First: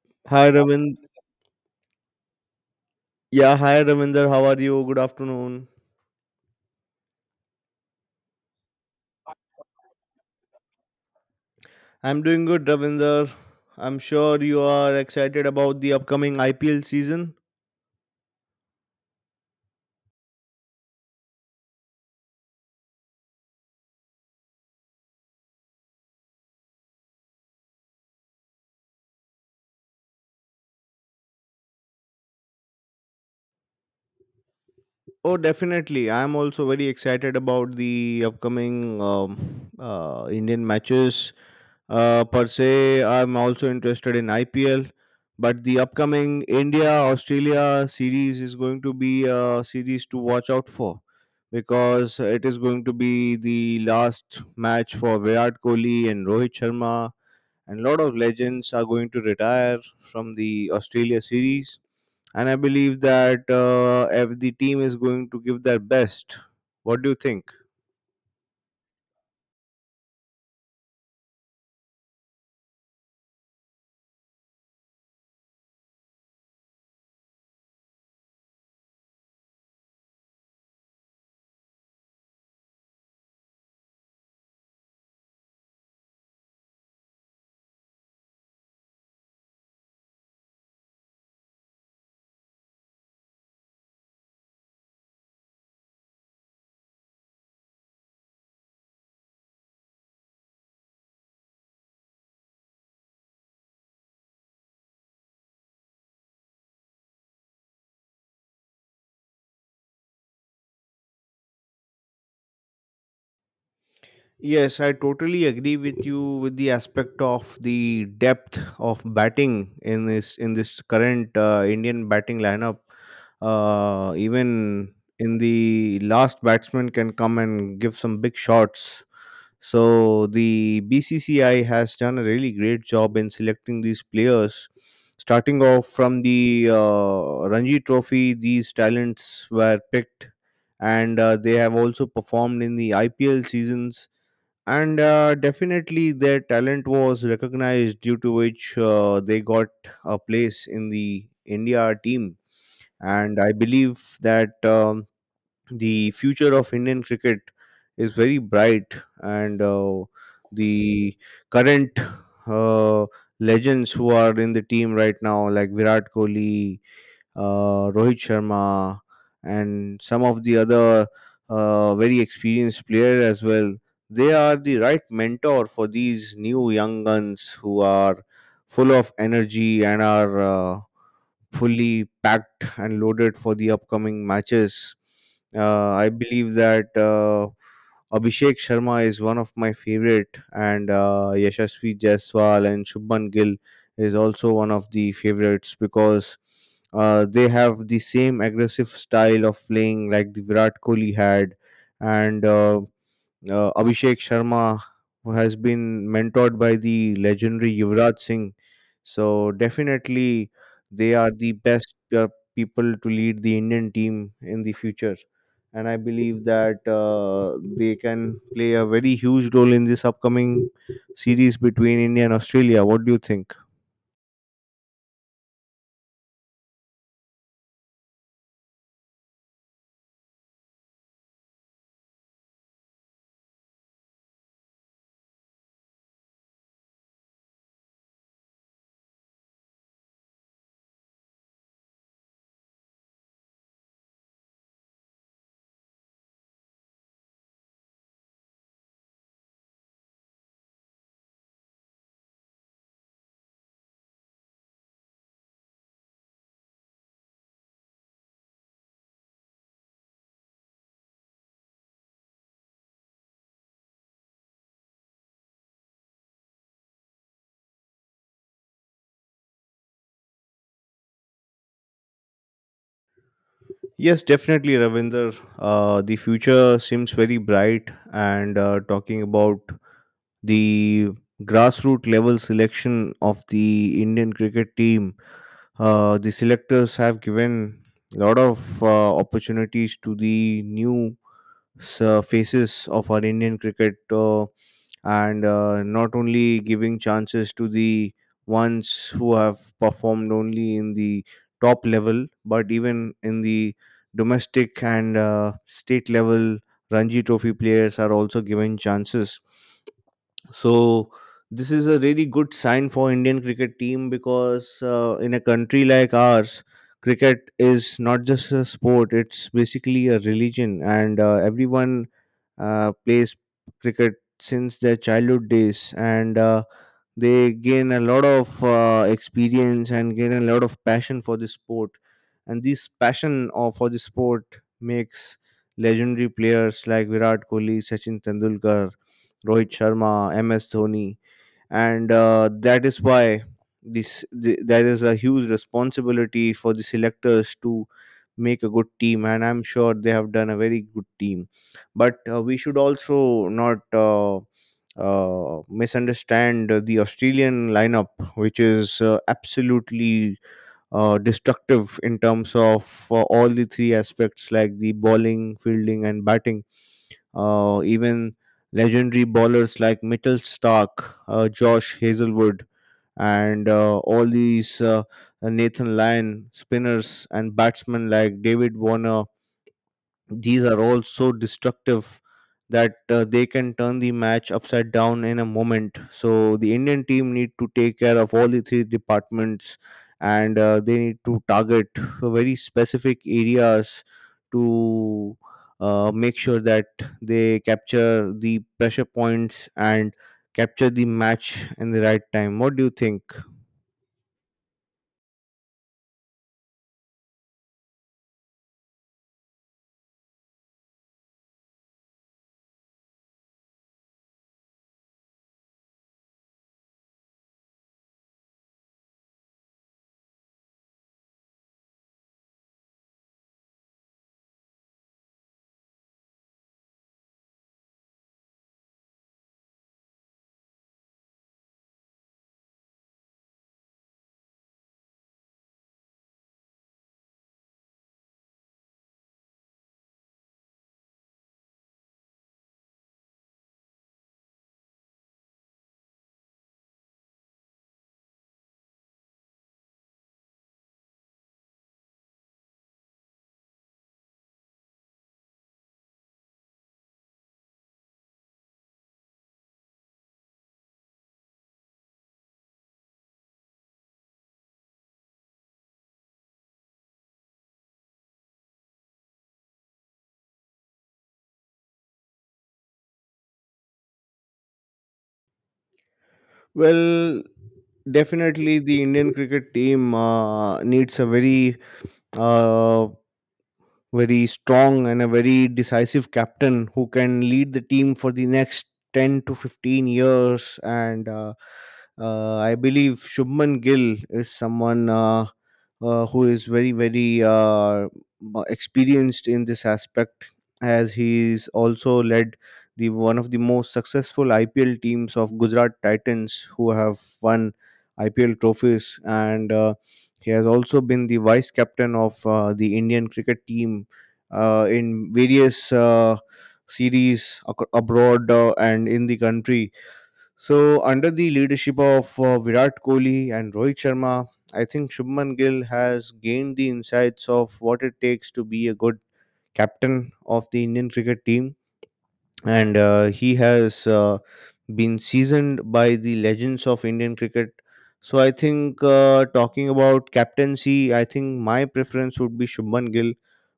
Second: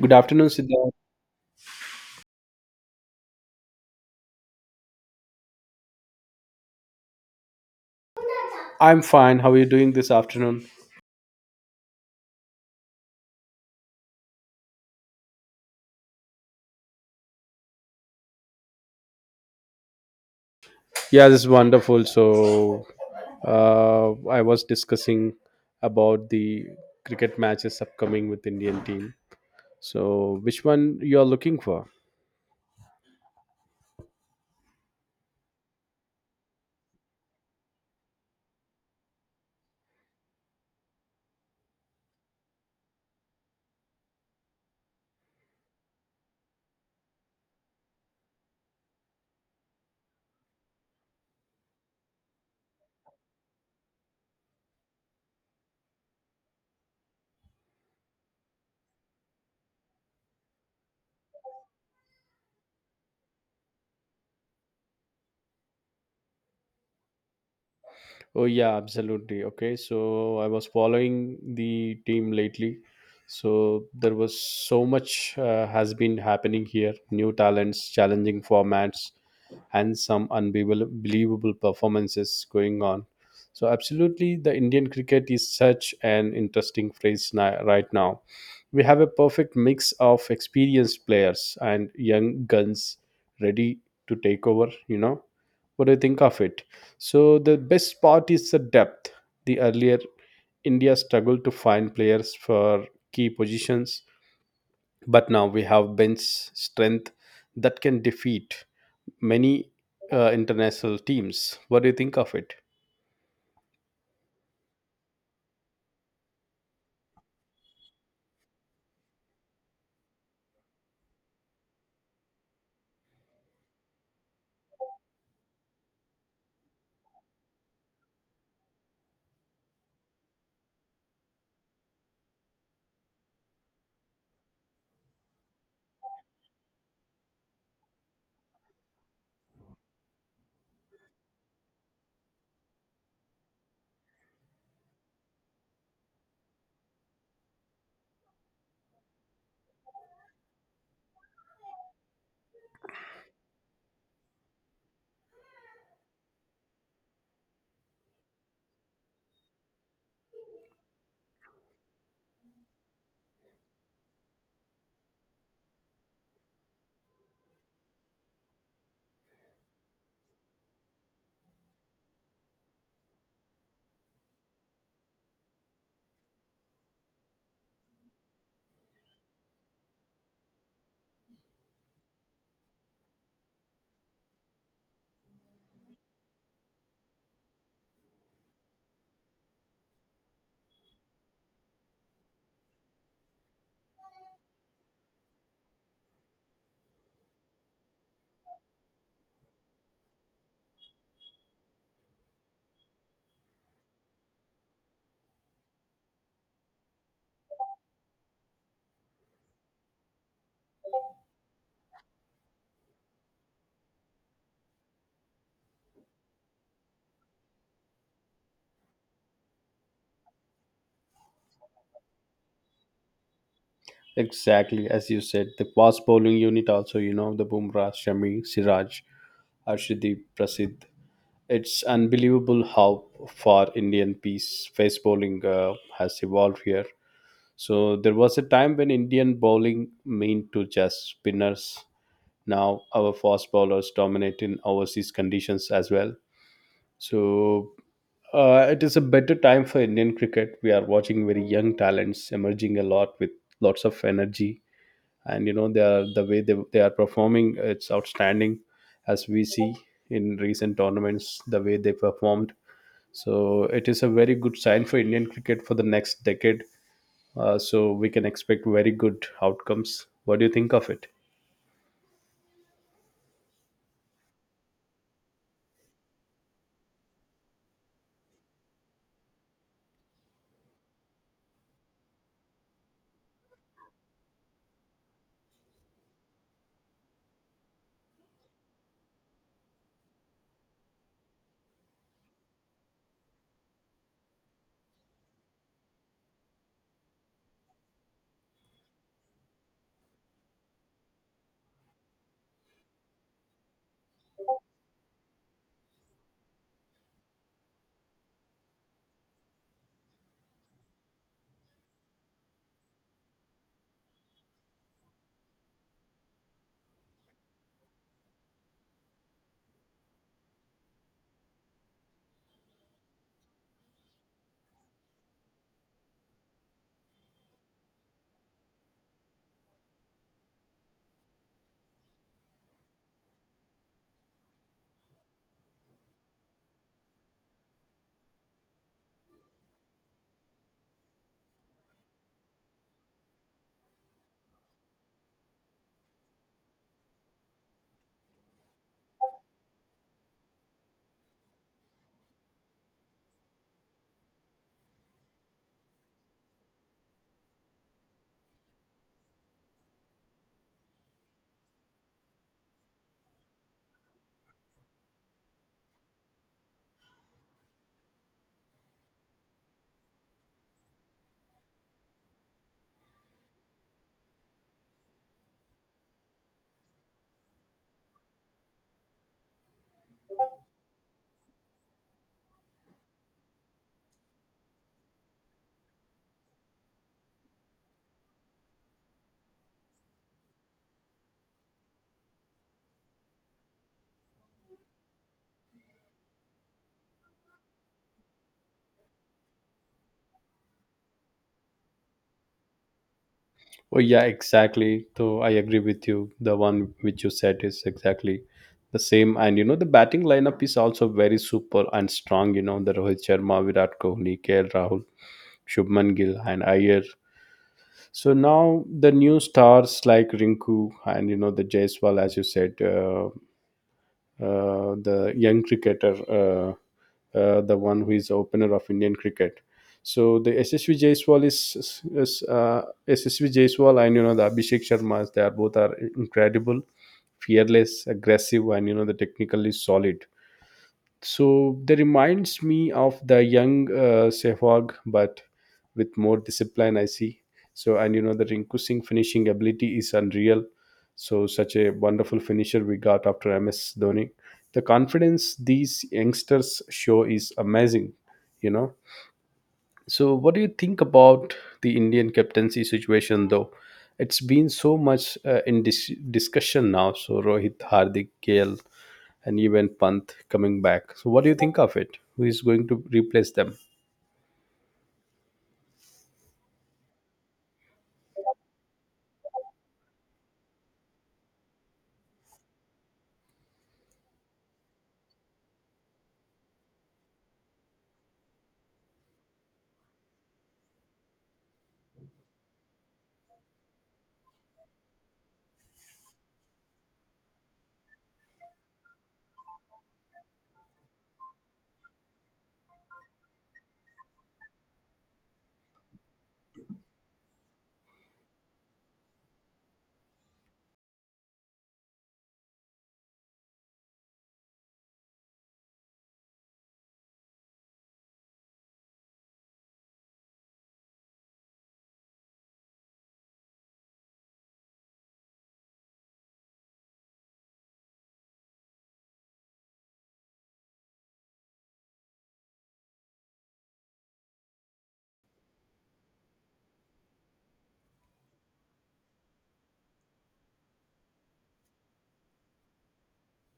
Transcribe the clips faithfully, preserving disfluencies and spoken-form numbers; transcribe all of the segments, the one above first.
Good afternoon, Hi Siddharth. Ravind. Yeah, hi Ravinder. How are you? Good afternoon. I'm fine. How are you doing this afternoon? I'm doing good, Ravinder. I'm sure you are excited about the upcoming I P L season. Yeah, this is wonderful. So, uh, I was discussing about the cricket matches upcoming with Indian team. So, which one you are looking for? Oh, definitely. I'm also very excited about the upcoming um, uh, Indian matches. Uh, per se, I'm also interested in I P L, but the upcoming India Australia series is going to be a series to watch out for because it is going to be the last match for Virat Kohli and Rohit Sharma, and lot of legends are going to retire from the Australia series. And I believe that uh, if the team is going to give their best, what do you think? Oh yeah, absolutely. Okay, so I was following the team lately. So there was so much uh, has been happening here. New talents, challenging formats, and some unbelievable performances going on. So absolutely, the Indian cricket is such an interesting phase ni- right now. We have a perfect mix of experienced players and young guns ready to take over. You know, what do you think of it? So the best part is the depth. The earlier India struggled to find players for key positions, but now we have bench strength that can defeat many uh, international teams. What do you think of it? Yes, I totally agree with you with the aspect of the depth of batting in this in this current uh, Indian batting lineup. Uh, even in the last batsman can come and give some big shots. So the B C C I has done a really great job in selecting these players. Starting off from the uh, Ranji Trophy, these talents were picked, and uh, they have also performed in the I P L seasons, and uh, definitely their talent was recognized, due to which uh, they got a place in the India team. And I believe that um, the future of Indian cricket is very bright, and uh, the current uh, legends who are in the team right now like Virat Kohli, uh, Rohit Sharma, and some of the other uh, very experienced player as well. They are the right mentor for these new young guns who are full of energy and are uh, fully packed and loaded for the upcoming matches. Uh, I believe that uh, Abhishek Sharma is one of my favorite, and uh, Yashasvi Jaiswal and Shubman Gill is also one of the favorites because uh, they have the same aggressive style of playing like the Virat Kohli had, and uh, uh, Abhishek Sharma, who has been mentored by the legendary Yuvraj Singh. So definitely, they are the best uh, people to lead the Indian team in the future, and I believe that uh, they can play a very huge role in this upcoming series between India and Australia. What do you think? Exactly, as you said, the fast bowling unit also, you know, the Bumrah, Shami, Siraj, Arshdeep Prasid. It's unbelievable how far Indian pace, face bowling uh, has evolved here. So there was a time when Indian bowling meant to just spinners. Now our fast bowlers dominate in overseas conditions as well. So uh, it is a better time for Indian cricket. We are watching very young talents emerging a lot with lots of energy, and you know they are the way they, they are performing. It's outstanding, as we see in recent tournaments the way they performed. So it is a very good sign for Indian cricket for the next decade. Uh, so we can expect very good outcomes. What do you think of it? Yes, definitely, Ravinder. Uh, the future seems very bright, and uh, talking about the grassroots level selection of the Indian cricket team, uh, the selectors have given a lot of uh, opportunities to the new s- uh, faces of our Indian cricket, uh, and uh, not only giving chances to the ones who have performed only in the top level, but even in the domestic and uh, state level, Ranji Trophy players are also given chances. So this is a really good sign for Indian cricket team because uh, in a country like ours, cricket is not just a sport; it's basically a religion, and uh, everyone uh, plays cricket since their childhood days, and uh, they gain a lot of uh, experience and gain a lot of passion for this sport. And this passion of, for the sport makes legendary players like Virat Kohli, Sachin Tendulkar, Rohit Sharma, M S Dhoni, and uh, that is why this the, there is a huge responsibility for the selectors to make a good team, and I'm sure they have done a very good team. But uh, we should also not uh, uh, misunderstand uh, the Australian lineup, which is uh, absolutely uh, destructive in terms of uh, all the three aspects like the bowling, fielding, and batting. Uh, even legendary bowlers like Mitchell Stark, uh, Josh Hazelwood, and uh, all these uh, Nathan Lyon, spinners, and batsmen like David Warner, these are all so destructive that uh, they can turn the match upside down in a moment. So the Indian team need to take care of all the three departments, and uh, they need to target very specific areas to uh, make sure that they capture the pressure points and capture the match in the right time. What do you think? Oh yeah, exactly, so I agree with you. The one which you said is exactly the same, and you know the batting lineup is also very super and strong. You know, the Rohit Sharma, Virat Kohli, KL Rahul, Shubman Gill and Iyer. So now the new stars like Rinku and you know the Jaiswal, as you said, uh, uh, the young cricketer, uh, uh, the one who is the opener of Indian cricket. So the S S V Jaiswal is, is is, uh, S S V Jaiswal, and you know the Abhishek Sharma. They are both are incredible, fearless, aggressive, and you know the technically solid. So they reminds me of the young uh, Sehwag, but with more discipline, I see. So, and you know, the Rinku Singh finishing ability is unreal. So such a wonderful finisher we got after M S Dhoni. The confidence these youngsters show is amazing, you know. So what do you think about the Indian captaincy situation though? It's been so much uh, in dis- discussion now. So Rohit, Hardik, K L, and even Panth coming back. So, what do you think of it? Who is going to replace them? Well, definitely the Indian cricket team uh, needs a very uh, very strong and a very decisive captain who can lead the team for the next ten to fifteen years. And uh, uh, I believe Shubman Gill is someone uh, uh, who is very, very uh, m- experienced in this aspect, as he's also led the one of the most successful I P L teams of Gujarat Titans, who have won I P L trophies, and uh, he has also been the vice captain of uh, the Indian cricket team uh, in various uh, series ac- abroad uh, and in the country. So, under the leadership of uh, Virat Kohli and Rohit Sharma, I think Shubman Gill has gained the insights of what it takes to be a good captain of the Indian cricket team, and uh, he has uh, been seasoned by the legends of Indian cricket. So I think uh, talking about captaincy, I think my preference would be Shubman Gill,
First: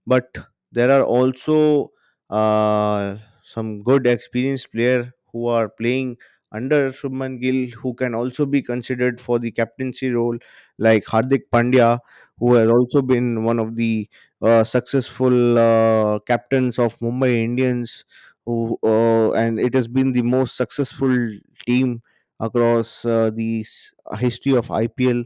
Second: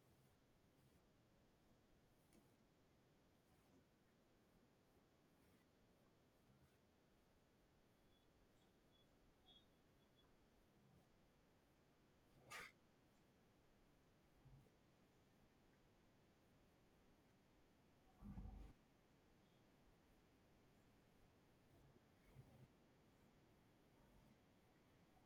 but there are also uh, some good experienced player who are playing under Shubman Gill who can also be considered for the captaincy role, like Hardik Pandya, who has also been one of the uh, successful uh, captains of Mumbai Indians, who, uh, and it has been the most successful team across uh, the s- uh, history of I P L.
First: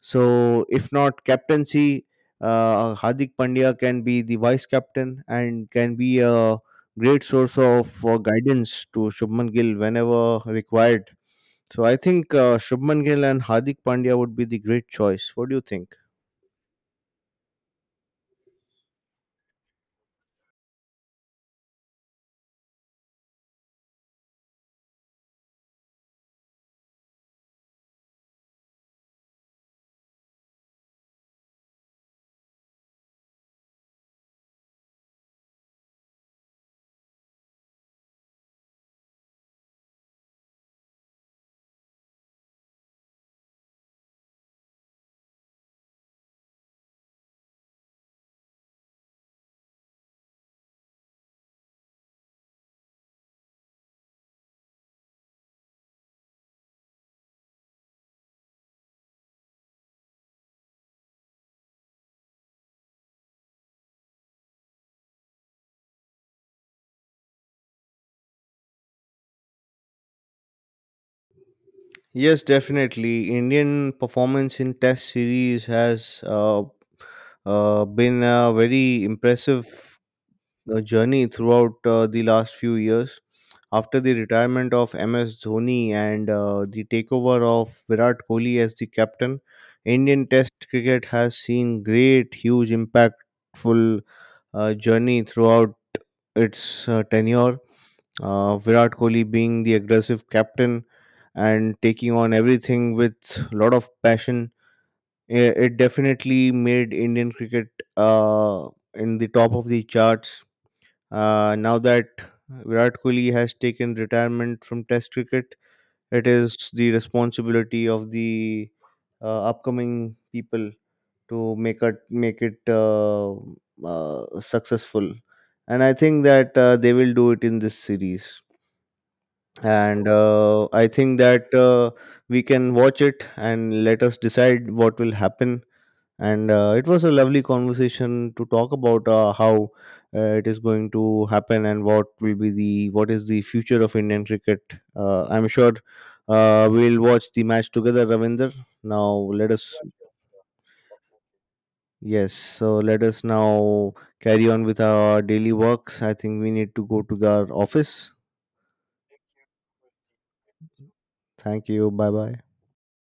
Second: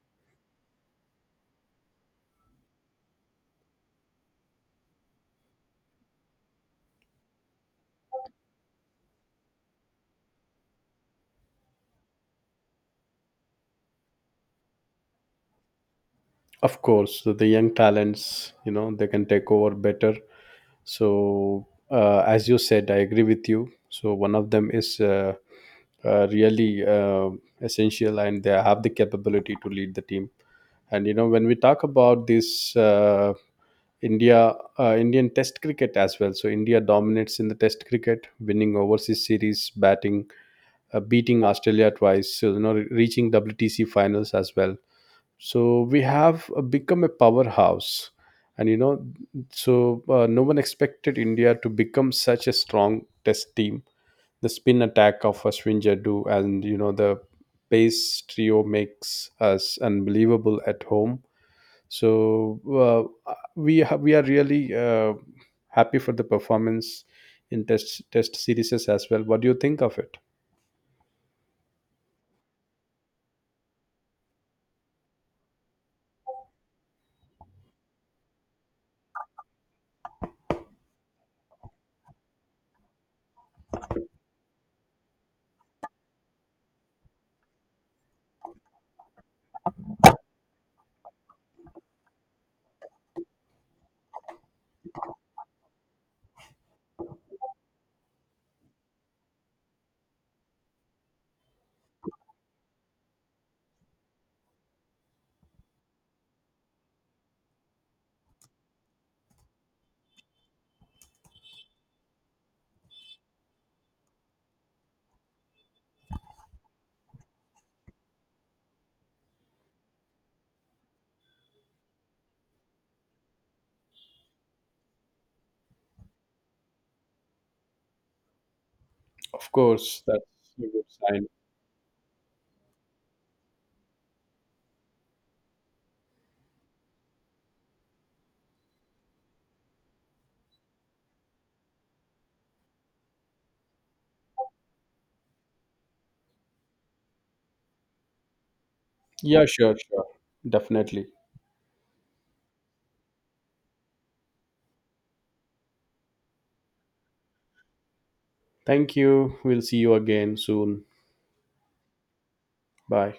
So, if not captaincy, uh, Hardik Pandya can be the vice captain and can be a great source of uh, guidance to Shubman Gill whenever required. So, I think uh, Shubman Gill and Hardik Pandya would be the great choice. What do you think? Of course, so the young talents, you know, they can take over better. So, uh, as you said, I agree with you. So, one of them is uh, uh, really uh, essential, and they have the capability to lead the team. And you know, when we talk about this uh, India, uh, Indian Test cricket as well. So India dominates in the Test cricket, winning overseas series, batting uh, beating Australia twice, so, you know, re- reaching W T C finals as well. So we have uh, become a powerhouse, and you know, so uh, no one expected India to become such a strong test team. The spin attack of Ashwin Jadoo and you know the pace trio makes us unbelievable at home. So uh, we ha- we are really uh, happy for the performance in test test series as well. What do you think of it? Yes, definitely. Indian performance in Test series has. Uh, uh, been a very impressive uh, journey throughout uh, the last few years. After the retirement of M S Dhoni and uh, the takeover of Virat Kohli as the captain, Indian Test cricket has seen great, huge, impactful uh, journey throughout its uh, tenure. Uh, Virat Kohli being the aggressive captain and taking on everything with a lot of passion, I- it definitely made Indian cricket uh, in the top of the charts. Uh, now that Virat Kohli has taken retirement from Test cricket, it is the responsibility of the uh, upcoming people to make it make it uh, uh, successful, and I think that uh, they will do it in this series. Of course, And that's a uh, good I think sign. that uh, we can watch it and let us decide what will happen, and uh, it was a lovely conversation to talk about uh, how uh, it is going to happen and what will be the what is the future of Indian cricket. Uh, I'm sure uh, we'll watch the match together, Ravinder. Now Yeah, let sure, us sure. Definitely. Yes, so let us now carry on with our daily works. I think we need to go to the office. Thank you. We'll see you again soon. Thank you. Bye bye. Bye.